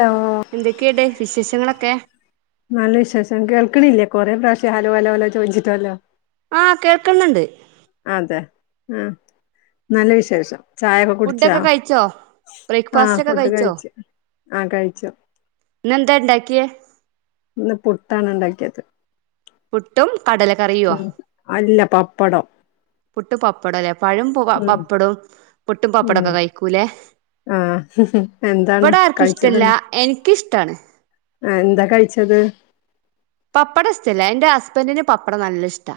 Law എന്തൊക്കെ ഇണ്ട് വിശേഷങ്ങളൊക്കെ നല്ല വിശ്വാസം കേൾക്കണില്ലേ കൊറെ പ്രാവശ്യം ഹലോ ഹലോ ചോദിച്ചിട്ടല്ലോ ആ കേൾക്ക്ന്ന്ണ്ട് അതെ ആ നല്ല വിശേഷം ചായൊക്കെ കുടിച്ചാ ഫുഡൊക്കെ കഴിച്ചോ ആഹ് ബ്രേക്ക്ഫാസ്റ്റ് ഒക്കെ ഫുഡ് കഴിച്ചോ കഴിച്ചു ആഹ് കഴിച്ചു ന്ന് എന്താ ഇണ്ടാക്കിയേ? ഇന്ന് പുട്ടാണ് ഇണ്ടാക്കിയത്. പുട്ടും കടല കറിയുവോ? ഉം അല്ല പപ്പടം. പുട്ടും പപ്പടം അല്ലേ പഴവും ഉം പപ്പടവും പുട്ടും ഉം പപ്പടൊക്കെ കഴിക്കൂലെ. ആ എന്താണ് ഇവിടെ ആർക്കും കഴിച്ചത് ഇഷ്ടല്ല എനിക്കിഷ്ടാണ്. ആ എന്താ കഴിച്ചത്? പപ്പടം ഇഷ്ടല്ല എന്റെ ഹസ്ബൻ്റിന് പപ്പടം നല്ല ഇഷ്ടാ.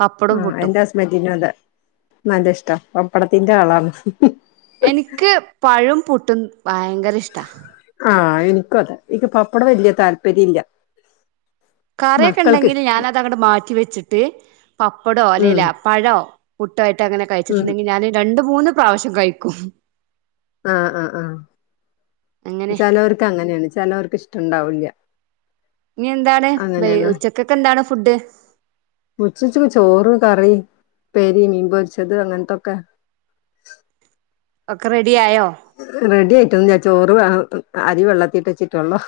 പപ്പടും ആഹ് പുട്ടും എന്റെ ഹസ്ബന്റിനും അതേ നല്ല ഇഷ്ടം പപ്പടത്തിന്റെ ആളാണ്. എനിക്ക് പഴവും പുട്ടും ഭയങ്കര ഇഷ്ടാ. ആഹ് എനിക്കും അതെ എനിക്ക് പപ്പടം വലിയ താല്പര്യം ഇല്ല. കറിയൊക്കെ മക്കൾക്ക് ഉണ്ടെങ്കിൽ ഇഷ്ടാണ് ഞാനത് അങ്ങോട്ട് മാറ്റി വെച്ചിട്ട് പപ്പടോ ഉം അല്ലേൽ പഴോ പുട്ടായിട്ട് അങ്ങനെ ഉം കഴിച്ചിട്ടുണ്ടെങ്കിൽ ഞാൻ രണ്ട് മൂന്ന് പ്രാവശ്യം കഴിക്കും. ആഹ് ആഹ് ആഹ് അങ്ങനെ ചിലോർക്ക് അങ്ങനെയാണ് ചിലോർക്ക് ഇഷ്ടണ്ടാവൂല്ല. ഇഞ് എന്താണ് വൈ ഉച്ചക്കെക്കെന്താണ് ഫുഡ്? ഉച്ചക്ക് ചോറും കറിം ഉപ്പേരിം മീൻ പൊരിച്ചത് അങ്ങൻത്തൊക്കെ. ഒക്കെ റെഡിയായോ? റെഡി ആയിട്ടൊന്നുല്ല ചോറ് വേ അരി വെള്ളത്തിലിട്ടെച്ചിട്ടൊളു.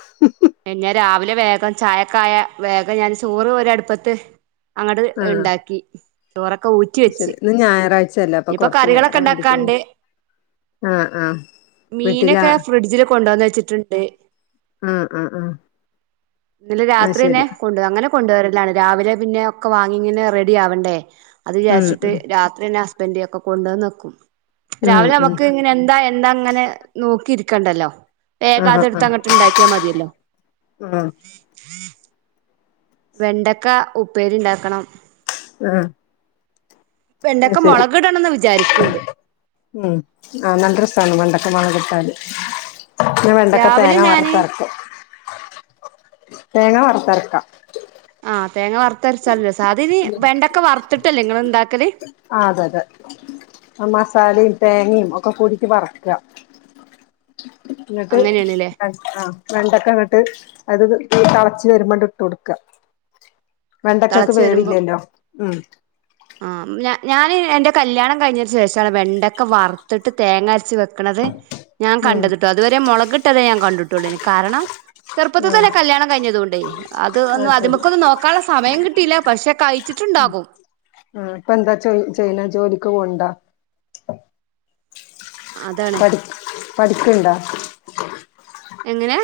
ഞാൻ രാവിലെ വേഗം ചായൊക്കായ വേഗം ഞാൻ ചോറ് ഒരടുപ്പത്ത്. അങ്ങട്ട് ആഹ് ഇണ്ടാക്കി ചോറൊക്കെ ഊറ്റി വെച്ച്. ശരി ഇന്ന് ഞായറാഴ്ചല്ലേ അപ്പൊ ഇനിയിപ്പോ കൊറച്ചു കറികളൊക്കെ നേരം വൈകിച്ചത് ഉണ്ടാക്കാണ്ട് ആഹ് ആഹ്. വീട്ടിലാ മീനൊക്കെ ഫ്രിഡ്ജില് കൊണ്ടെന്ന് വെച്ചിട്ട്ണ്ട്. ആഹ് ആഹ് ആഹ് ഇന്നലെ അത് രാത്രിന്നെ ശരി കൊണ്ട് വരും അങ്ങനെ കൊണ്ടോരലാണ് രാവിലെ പിന്നെ ഒക്കെ വാങ്ങി ഇങ്ങനെ റെഡി ആവണ്ടേ? അത് ഉം വിചാരിച്ചിട്ട് ഉം രാത്രിയെന്നെ ഹസ്ബന്റ് ഒക്കെ കൊണ്ടെന്നെക്കും ഉം രാവിലെ ഉം നമുക്ക് ഇങ്ങനെ എന്താ ഏ ന്നാങ്ങനെ നോക്കിയിരിക്കണ്ടല്ലോ വേഗ ആഹ് അതെട്ത്ത് ആഹ് അങ്ങട്ട് ഇണ്ടാക്കിയാ മതിയല്ലോ? ആഹ് [unintelligible] വെണ്ടക്ക ഉപ്പേരി ഇണ്ടാക്കണം. ആഹ് അത് വെണ്ടക്ക ശരി മൊളക് ഇടണംന്ന് വിചാരിക്ക്ണ്ട്. ഉം ആഹ് നല്ല രസാണ് വെണ്ടക്ക മൊളക് ട്ടാല്. പിന്നെ വെണ്ടക്കെ രാവിലെ തേങ്ങ ഞാന് വറ്ത്തരക്കും തേങ്ങ വറ്ത്തരക്കാ. ആഹ് തേങ്ങ വറുത്തരച്ചാലും രസാ അതിന് വെണ്ടക്ക വറുത്തിട്ടല്ലേ നിങ്ങൾ ഇണ്ടാക്കല്? ആഹ് അതെ അതെ. ആ മസാലിം തേങ്ങയും ഒക്കെ കൂട്ടീട്ട് വറ്ക്ക. ഇന്ന്ട്ട് അങ്ങനെയാണല്ലേ അത് ആഹ് വെണ്ടക്കങ്ങട്ട് അത് തളച്ച് വരുമ്പണ്ട് ഇട്ടൊട്ക്ക. വെണ്ടക്കെക് തിളച്ചു വേവില്ലല്ലോ ഉം ആഹ് ഞ ഞാന് എന്റെ കല്യാണം കഴിഞ്ഞതിന് ശേഷാണ് വെണ്ടക്ക വറുത്തിട്ട് തേങ്ങ അരച്ച് വെക്ക്ണത്. ഞാൻ ഉം കണ്ടത്ട്ടോ അതുവരെ മൊളകിട്ടതേ ഞാൻ കണ്ട്ട്ടൊള്ളേനി കാരണം. ചെറുപ്പത്തിൽ ഉം തന്നെ കല്യാണം കഴിഞ്ഞതൊണ്ടേ? അത് ആ അത് ശരി മക്കൊന്നും നോക്കാള്ള സമയം കിട്ടിയില്ല പക്ഷെ കഴിച്ചിട്ടുണ്ടാകും. ആഹ് ഇപ്പ എന്താ ചൊ ചെയ്ണേ ജോലിക്ക് പോവ് ണ്ടോ? അതാണ് പഠി പഠിക്ക്ണ്ടോ? എങ്ങനെ?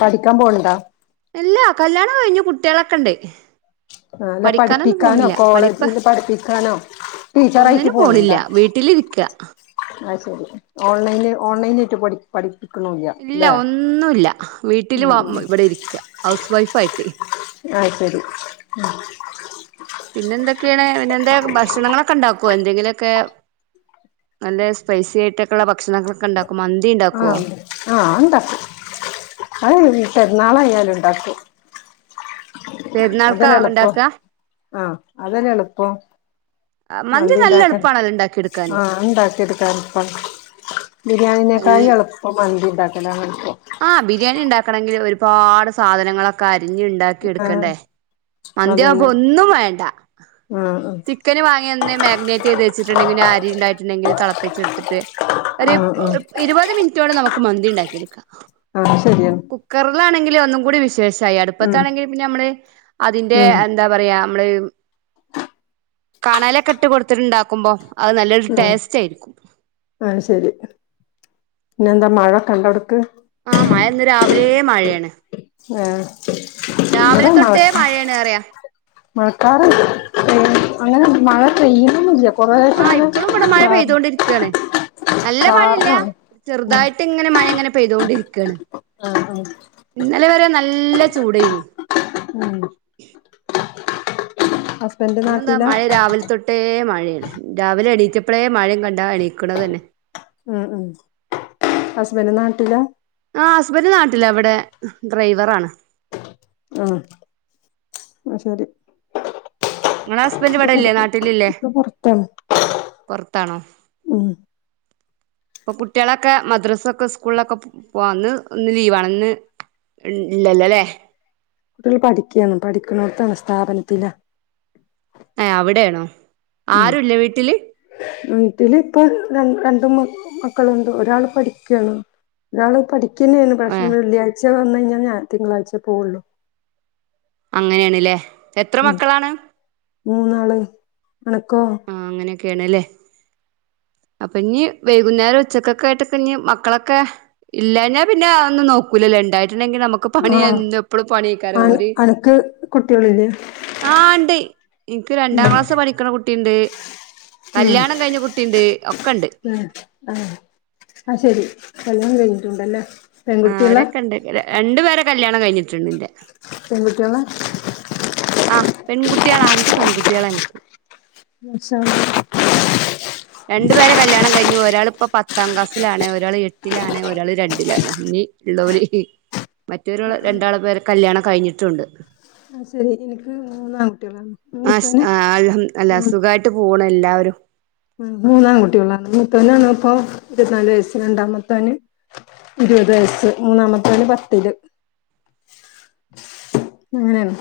പഠിക്കാൻ പോവ്ണ്ടാ? ഇല്ലാ കല്യാണം കഴിഞ്ഞു കുട്ട്യളൊക്കെ ഇണ്ട്. അല്ല പഠിപ്പിക്കാനോ പഠിപ്പ് കോളേജില് പഠിപ്പിക്കാനോ? ടീച്ചറായിട്ട് ഒന്നിനും പോണില്ല വീട്ടിലിരിക്ക. അയ്ശരി ഓൺലൈന് ഓൺലൈനായിട്ട് പഠി പഠപ്പിക്ക്ണുല്ല ഇല്ല ഒന്നുല്ല വീട്ടില് വ ഉം ഇവിടെ ഇരിക്ക ഹൗസ് വൈഫായിട്ടെ അയ്ശരി ഉം പിന്നെ എന്തൊക്കെയാണ് പിന്നെ എന്ത ഭക്ഷണങ്ങളൊ ക്കെ ഇണ്ടാക്കോ എന്തെങ്കിലൊക്കെ നല്ല സ്പൈസി ആയിട്ടെക്കെള്ള ഭക്ഷണങ്ങളൊ ക്കെണ്ടാക്കും മന്തി ഇണ്ടാക്കോ ആഹ് അത് ഇണ്ടാക്കും അത് പെരുന്നാളായാലും ഇണ്ടാക്കും പെരുന്നാൾക്കാ അതല്ലെ എളുപ്പം ഉണ്ടാക്ക ആഹ് അതല്ലേ എളുപ്പം മന്തി നല്ല മന്തിണ്ടാക്കൻ എളുപ്പാണല്ലോ ഉണ്ടാക്കിയെടുക്കാന് ആഹ് ണ്ടാക്കിയെട്ക്കാൻ നല്ല ബിരിയാണിനേക്കായി എളുപ്പം മന്തി ഉണ്ടാക്കലാണെൾപ്പം ആഹ് ബിരിയാണി ഉണ്ടാക്കണങ്കിൽ ഒരുപാട് സാധനങ്ങളെ കരിഞ്ഞ് ണ്ടാക്കി ആഹ് എട്ക്കണ്ടേ മന്തി അതന്നെ അവുമ്പൊന്നും വേണ്ട ആഹ് ചിക്കന് വാങ്ങി ന്ന് മാഗിനേറ്റ് ചെയ്ത് വെച്ചിട്ട്ണ്ടെങ്കില്ല് അരി ണ്ടായിട്ടുണ്ടെങ്കിൽ തിളപ്പിച്ചെടുത്തിട്ട് ആഹ് ഒരു ആഹ് ഒ ആഹ് ഒരിര്പ്പത് മിനിറ്റോടെ നമുക്ക് മന്തിണ്ടാക്കി എട്ക്കാ ആഹ് ശരിയാണ് ക്കർലാണെങ്കിൽ ഒന്നും കൂടി വിശേഷായി ഉം അടുപ്പത്തണെങ്കിലിൽ പിന്നമ്മള് അതിൻ്റെ ഉം അ ന്താ പറയാ മ്മ്ള് കണലെക്കെട്ട് കൊടുത്ത്ണ്ടാക്കുമ്പോ അഹ് നല്ലൊരു ട്ടെയ്സ്റ്റായിരിക്കും ആഹ് ശരി പിന്നെന്താ മഴ കണ്ട അവ്ട്ക്ക് ആഹ് മഴ ഇന്ന് രാവിലെ മഴയാണ് ഏഹ് രാവിലെ ഇവടെ മഴ തൊട്ടേ മഴയാണർയാ മഴക്കാറ് പെ അങ്ങനെ മഴ പെയ്യുണുല്യാ ആഹ് ഇപ്പളും വിട മഴ പെയ്തൊണ്ടിര്ക്കാണ് നല്ല മഴയില്ല്യ ചാറ്ണാണ് ചെറുതായിട്ട് ഇങ്ങനെ മഴ ഇങ്ങനെ പെയ്തുകൊണ്ടിരിക്കാണ് ആഹ് ആഹ് ഇന്നലെ വരെ നല്ല ചൂടേനി [inaudible] അഹ് ഇനെന്താ മഴ രാവിലെ തൊട്ടേ മഴയാണ് രാവിലെ എണീറ്റപ്പഴേ മഴിം കണ്ടാ എണീക്കണതന്നെ ഉം ഉം ഹസ്ബന്റ് നാട്ടിലാ ആഹ് ഹസ്ബൻഡറ് നാട്ടില ഇവിടെ ഡ്രൈവറാണ് ആഹ് അഹ് ശരി ങ്ങളെ ഹസ്ബന്ഡ് ഇക്ക ഇവിടെ പൊറ ഇല്ലേ നാട്ടിലില്ലേ ഇക്ക പൊറത്താണ് പൊർത്താണോ ഉം ഇപ്പൊ കുട്ട്യോളൊക്കെ മദ്രാസൊക്കെ സ്കൂൾലൊക്കെ പോവാന്ന് ഇന്ന് ലീവ്ണന്ന് ഇൻ ല്ലലേ പിൽ പഠിക്ക്യാണ് പഠിക്കുന്നോട്ത്താണ് സ്ഥാപനത്തില്ല ഏഹ് അവിടെയാണോ ഉം ആരുല്ല വീട്ടില് വീട്ടില് പ്പൊ ര രണ്ട് മക്കളുണ്ട് ഒരാള് പഠിക്കാണ് ഒരാള് പഠിക്കെന്നേണ് ഏ പശെ വെള്ളിയാഴ്ച വന്നഴിഞ്ഞാ ഞാ തിങ്കളാഴ്ചേ പോവുള്ളു അങ്ങനേണ്ല്ലേ എത്ര ഉം മക്കളാണ് മൂന്നാള് അണക്കോ ആഹ് അങ്ങനൊക്കേണ്ല്ലേ അപ്പം ഞ്ഞി വൈകുന്നേരം ഉച്ചക്കൊക്കെ ആയിട്ടൊക്കെ ഞ്ഞി മക്കളൊക്കെ ഇല്ല ഞാ പിന്നെ ഒന്നും നോക്കൂലല്ലോ ഇണ്ടായി റ്റ്ണെങ്കി നമുക്ക് ആഹ് പണിയെന്ത് എപ്പളും പണിയ്ക്കാര ഓര് ട്ട്യളില്ലേ ആഹ് ണ്ട് എനിക്ക് രണ്ടാം ക്ലാസ് പഠിക്കണ കുട്ടിണ്ട് ഉം കല്ല്യാണം കഴിഞ്ഞ കുട്ടിണ്ട് ഒക്കെണ്ട് ആഹ് ആഹ് ശെരി കല്യാണം കഴിഞ്ഞിട്ടുണ്ടല്ലേ ആ പെൺകുട്ടികളാ അവരൊക്കെ ഉണ്ട് രണ്ടു പേരെ കല്യാണം കഴിഞ്ഞിട്ടുണ്ട്ന്റെ പെൺ കുട്ടികളാ ആ പെൺകുട്ടികളാ അഞ്ച് പെൺകുട്ടികളാ എനിക്ക് മാഷാ അള്ളാ രണ്ടു പേരെ കല്യാണം കഴിഞ് ഒരാൾ ഇപ്പം പത്താം ക്ലാസിലാണ് ഒരാൾ എട്ടിലാണ് ഒരാൾ രണ്ടിലാണ് ഇനി ഉള്ളവര് മറ്റവരു രണ്ടാള് പേരെ കല്ല്യാണം കഴിഞ്ഞിട്ടുണ്ട് അത് ശരി എനിക്ക് മൂന്നാൺകുട്ടികളാണ് ആ മൂത്തോന് ആ അൽഹം അല്ല സുഖായിട്ട് പോണ് എല്ലാവരും മൂന്നാൺ കുട്ടികളാണ് മൂത്തവനാണ് ഇപ്പൊ ഇരുപത്തിനാല് വയസ്സ് രണ്ടാ മത്തവന് ഇരുപത് വയസ്സ് മൂന്നാമത്തവന് പത്തില്ല് അങ്ങനെയാണ്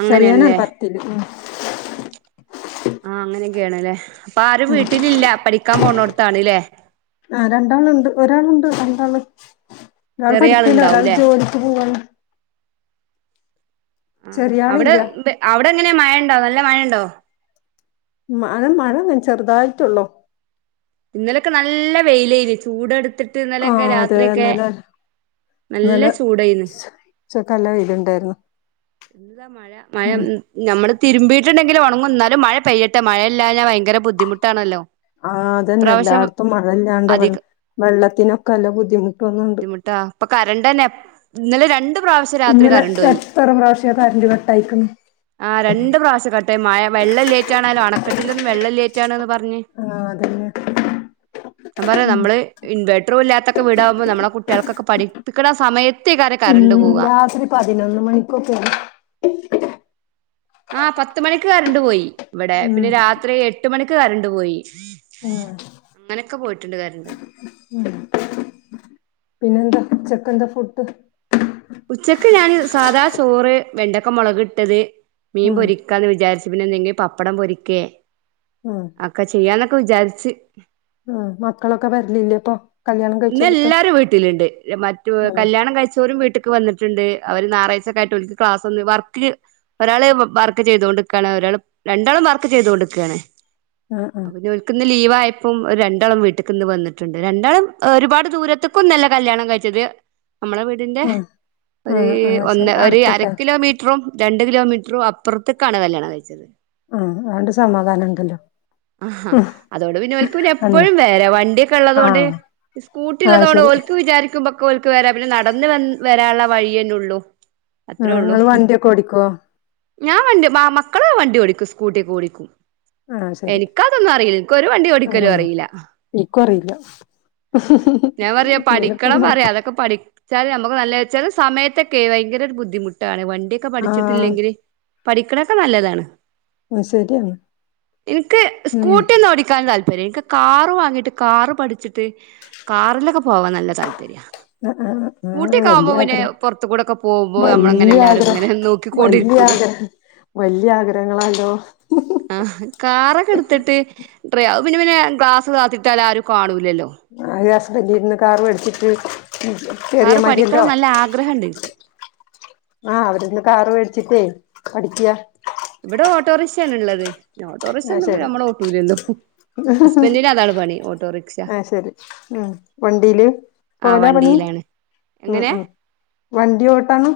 അങ്ങനെയാണ്ല്ലേ ചെറിയാനാണ് പത്തില് ഉം ആ അങ്ങനെയൊക്കെയണല്ലേ അപ്പൊ ആരും ഉം വീട്ടിലില്ല പഠിക്കാൻ പോണടത്തണല്ലേ ആ രണ്ടാളുണ്ട് ഒരാളുണ്ട് രണ്ടാള് ഒരാള് ചെറിയ പഠിക്കണ് ആള്ണ്ടാവൂലേ ഒരാള് ജോലിക്ക് പോവുവാണ് ആ അവിടെ ചെറിയാളില്ല അവിടെ എങ്ങനെയാ മഴയുണ്ടോ നല്ല മഴയുണ്ടോ മഴ മഴ ചെറുതായിട്ടുള്ളൂ ഇന്നലൊക്കെ നല്ല വെയിലയില് ചൂട് എടുത്തിട്ട് ആ ഇന്നലൊക്കെ അതെ രാത്രിയൊക്കെ ഇന്നലെ നല്ല ഇന്നലെ ചൂടേന്ന് ഉച്ചക്ക് നല്ല നല്ലവെയിലുണ്ടായിരുന്നു എന്താ മഴ മയ നമ്മള് തിരുമ്പീട്ടുണ്ടെില് ഉണങ്ങും എന്നാലും മഴ പെയ്യട്ടെ മഴയല്ലഴഞ്ഞാ ഭയങ്കര ബുദ്ധിമുട്ടാണല്ലോ ആ അതന്നെ ഇപ്രാവശ്യം എല്ലായിടത്തും മഴല്ലാണ്ട് വെ അധികം വെള്ളത്തിനൊക്കെ നല്ല ബുദ്ധിമുട്ടുന്നുണ്ട് ബുദ്ധിമുട്ടാ ഇപ്പൊ കരണ്ട്തന്നെ ഇന്നെലെ രണ്ട് പ്രാവശ്യം രാത്രി ഇന്നലെ കറണ്ട് പോയി എത്ര പ്രാവശ്യ കറന്റ് കട്ടായിക്കണ് ആ രണ്ട് പ്രാവശ്യ കട്ട്ആയെ മഴ വെള്ളം ഇല്ലാനിട്ട് ആണാലോ അണക്കെട്ടിലൊന്നും വെള്ളംലേനിറ്റ് ആണന്ന് പറഞ്ഞ ആഹ് അതന്നെ ഞാൻ പറയ നമ്മള് ഇൻവേർട്ടറും ഇല്ലാത്തൊക്കെ വീടാകുമ്പോ നമ്മളെ കുട്ടികൾക്കെ പഠിക്കണ സമയത്തേക്ക് ഉം കറണ്ട് പോവുക രാത്രി പതിനൊന്ന് മണിക്കൊക്കെ ആ പത്ത് മണിക്ക് കറണ്ട് പോയി ഇവിടെ ഉം പിന്നെ രാത്രി എട്ട് മണിക്ക് കറണ്ട് പോയി ആഹ് അങ്ങനൊക്കെ പോയിട്ടുണ്ട് കറണ്ട് ഉം പിന്നെന്താ ഉച്ചക്ക് എന്താ ഫുഡ് ഉച്ചക്ക് ഞാന് സാധാ ചോറ് വെണ്ടക്ക മുളക് ഇട്ടത് മീൻ ഉം പൊരി നിക്കാന്ന് വിചാരിച്ചു പിന്നെ അല്ലെങ്കി പപ്പടം പൊരിക്കേ ഉം അക്കെ ചെയ്യാന്നൊക്കെ വിചാരിച്ച് ആ മക്കളൊക്കെ വരലില്ലേ അപ്പൊ കല്യാണം ഇന്ന് കഴിച്ചോട്ത്ത് എല്ലാരും വീട്ടിലുണ്ട് മറ്റ അതെ കല്യാണം കഴിച്ചവരും വീട്ടിൽ വന്നിട്ടുണ്ട് അവര് ഞായറാഴ്ച ഒക്കൊയിട്ട് ഓർക്ക് ക്ലാസ്ന്ന് വർക്ക് ഒരാള് വർക്ക് ചെയ്തു കൊണ്ടിരിക്കുകയാണ് ഒരാൾ രണ്ടാളും വർക്ക് ചെയ്തു കൊണ്ടിരിക്കുകയാണ് ആഹ് ആഹ് അപ്പനി ഒർക്ക് ഇന്ന് ലീവ് ആയപ്പം രണ്ടാളും വീട്ട്ക്ക് ഇന്ന് വന്നിട്ടുണ്ട് രണ്ടാളും ഒരുപാട് ദൂരത്തക്കൊന്നുവല്ല കല്യാണം കഴിച്ചത് നമ്മുടെ വീട്ട ആഹ് ആഹ് ആഹ് ശരി ന്റെ ഒരു അര അടുത്തൊക്കെ കിലോമീറ്റ റും രണ്ട് കിലോമീറ്ററും അപ്പുറത്തേക്കാണ് കല്യാണം കഴിച്ചത് ആ അതാണ്ട് സമാധാനം ഉണ്ടല്ലോ ആ ഉം അതോണ്ട് പിന്നെ ഓര്ക്ക് പിന്നെ അല്ല എപ്പോഴും വരാ വണ്ടിയൊക്കെ ഉള്ളത് കൊണ്ട് ആഹ് സ്കൂട്ടി ആഹ് ഉള്ളതോണ്ട് ശരി ഓൽക്ക് വിചാരിക്കുമ്പ ഓല്ക്ക് വരാ പിന്നെ നടന്ന് വ വരാനുള്ള വഴിയന്നെ ഉള്ളൂ അത്രേ ആഹ് ഉള്ളു ഇങ്ങള് വണ്ടിയൊക്കെ ഓടിക്കോ? ഞാൻ വണ്ടി മക്കൾ വണ്ടി ഓടിക്കും സ്കൂട്ടി ഒക്കെ ഓടിക്കും ആഹ് ശരി എനിക്കതൊന്നും അറിയില്ല എനിക്ക് ഒരു വണ്ടി ഓടിക്കലും അറിയില്ല ഇൻക്കും അറിയില്ല ഞാൻ പറയാ പിന്നെപ്പം പഠിക്കണം പറയാ അതൊക്കെ പഠിക്ക പടിച്ചാൽ നമുക്ക് നല്ലത് ചെല സമയത്തൊക്കെ ഭയങ്കര ഒരു ബുദ്ധിമുട്ടാണ് വണ്ടിയൊക്കെ ആഹ് പഠിച്ചിട്ടില്ലെങ്കില് പഠിക്കണൊക്കെ നല്ലതാണ് ശരിയാണ് ഇൻക്ക് ഉം സ്കൂട്ടി ഒന്നും ഓടിക്കാൻ താല്പര്യം പേരെക്ക് കാറ് വാങ്ങിട്ട് കാറ് പഠിച്ചിട്ട് കാറിലൊക്കെ പോവാൻ നല്ല താല്പര്യ ആഹ് ആഹ് ആഹ് സ്കുട്ടിക്കൊവുമ്പോ വല്യ പിന്നെ ആഗ്രഹം പുറത്തു കൂടെക്കെ പോകുമ്പോൾ നമ്മളങ്ങനെ എല്ലാവരും ഇങ്ങനെ നോക് വല്യയ ആഗ്രഹം വല്യയ ആഗ്രഹങ്ങളാല്ലോ ആഹ് കാറൊക്കെ എടുത്തിട്ട് ഡ്രൈ അത് പിന്നെ പിന്നെ ഗ്ലാസ് താത്തിട്ടാൽ ആരും കാണൂല്ലല്ലോ ആ എന്റെ ഹസ്ബന്റിന്ന് കാർ മേടിച്ചിട്ട് കേറിയാ കാറ് മതിയല്ലോ പഠിക്കണം നല്ല ആഗ്രഹണ്ട് എനിക്ക് ആഹ് അവരന്ന് കാറ് മേടിച്ചിട്ടേ പഠിക്കാ ഇവിടെ ഓട്ടോറിക്ഷയാണ് ഉള്ളത് ഓട്ടോറിക്ഷ ആഹ് ഒന്നും ശരി നമ്മൾ ഓട്ടൂലല്ലോ ഹസ്ബൻഡിന് അതാണ് പണി ഓട്ടോറിക്ഷ ആഹ് ശരി ഉം വണ്ടിയില് ആ വണ്ടിയിലാണ് ഉം എങ്ങനെ ഉം വണ്ടി ഓട്ടാണ്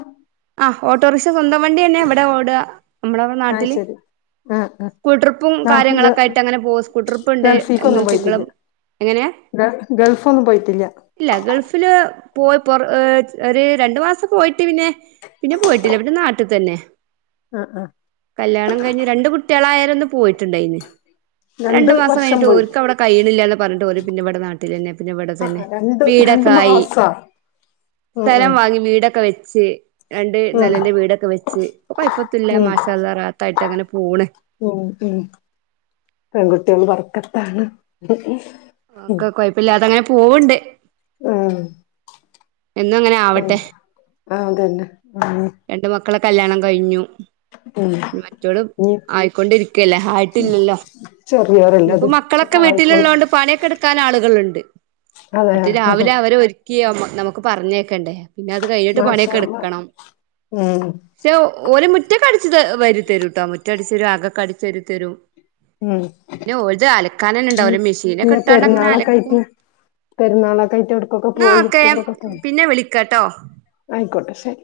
ആ ഓട്ടോറിക്ഷ സ്വന്തം വണ്ടി തന്നെ ഇവിടെ ഓടാ നമ്മളടെ നാട്ടില് ആ ഹ് സ്കൂൾ ട്രിപ്പും കാര്യങ്ങളൊക്കെ ആയിട്ട് അങ്ങനെ പോകും സ്കൂൾ ട്രിപ്പ്ണ്ട് എന്നും ഗൾഫിക്കൊന്നും പോയിട്ടില്ല തിങ്കളും എങ്ങനെ ഗ ഗൾഫ് ഒന്നും പോയിട്ടില്ല ഇല്ല ഗൾഫില് പോയിപോന്ന് ഒരു രണ്ടു മാസം പോയിട്ട് പിന്നെ പിന്നെ പോയിട്ടില്ല പിന്നെ നാട്ടിൽ തന്നെ ആഹ് ആഹ് കല്യാണം കഴിഞ്ഞ് രണ്ട് കുട്ടികളായാരെ ഒന്ന് പോയിട്ടുണ്ടായിനി ആ രണ്ട് രണ്ടു മാസം വർഷം കഴിഞ്ഞിട്ട് പോയി ഓൽക്ക് അവിടെ കയ്യാണ്ല്ലാന്ന് പറഞ്ഞിട്ട് ഓല് പിന്നെ ഇവിടെ നാട്ടിൽ തന്നെ പിന്നെ ഇവിടെ ആഹ് തന്നെ രണ്ട് രണ്ട് വീടൊക്കായി മാസാ ഉം സ്ഥലം വാങ്ങി വീടൊക്കെ വെച്ച് രണ്ട് നല ഉം ൻന്റെ ഉം വീടൊക്കെ വെച്ച് ഇപ്പം കൊഴപ്പത്തുല്ല ഉം മാഷാഅള്ളാ റാഹത്തായിട്ടങ്ങനെ പോണ് ഉം ഉം പെൺകുട്ടികൾ ബറക്കത്താണ് ഒക്കെ കൊഴപ്പല്ലാതങ്ങനെ പോവുണ്ട് ഉം എന്നും അങ്ങനെ ആവട്ടെ അഹ് അതന്നെ അഹ് രണ്ട് മക്കളെ കല്ല്യാണം കഴിഞ്ഞു ഉം മറ്റോളും ഇനി ആയിക്കൊണ്ടിരിക്കയല്ലേ ആയിട്ടില്ലല്ലോ ചെറിയോരല്ലേ ഇന്ന്പ്പോ അത് ഒക്കെ മക്കളൊക്കെ ആയിക്കോളും വീട്ടിലിള്ളോണ്ട് പണിയൊക്കെ എടുക്ക ക്കാൻ ആളുകളുണ്ട് അതെ മറ്റേ രാവിലെ അവരെ ഒരുക്കി നമുക്ക് പറഞയക്കണ്ടേ മാഷാഅള്ളാ മ് പക്ഷെ ഓൽ മുറ്റക്കടിച്ച് വാരി തരുട്ടോ മുറ്റ അടിച്ചു തരും ആകൊക്കെ അടിച്ചു വാരിതരും ഉം പിന്നെ ഓൽത് അലക്കാനെന്നെ ഉണ്ടാവും പിന്നെ മിഷിനിലിട്ടാണ്ടങ്ങനെ പെരുന്നാളൊക്കെ അലക്കും ആയിട്ട് പെരുന്നാളൊക്കെ ആയിട്ട് ഒട്കൊക്കെ പോയി ടൂറൊക്കെ പോയോ കേട്ടോ ആയിക്കോട്ടെ ശരി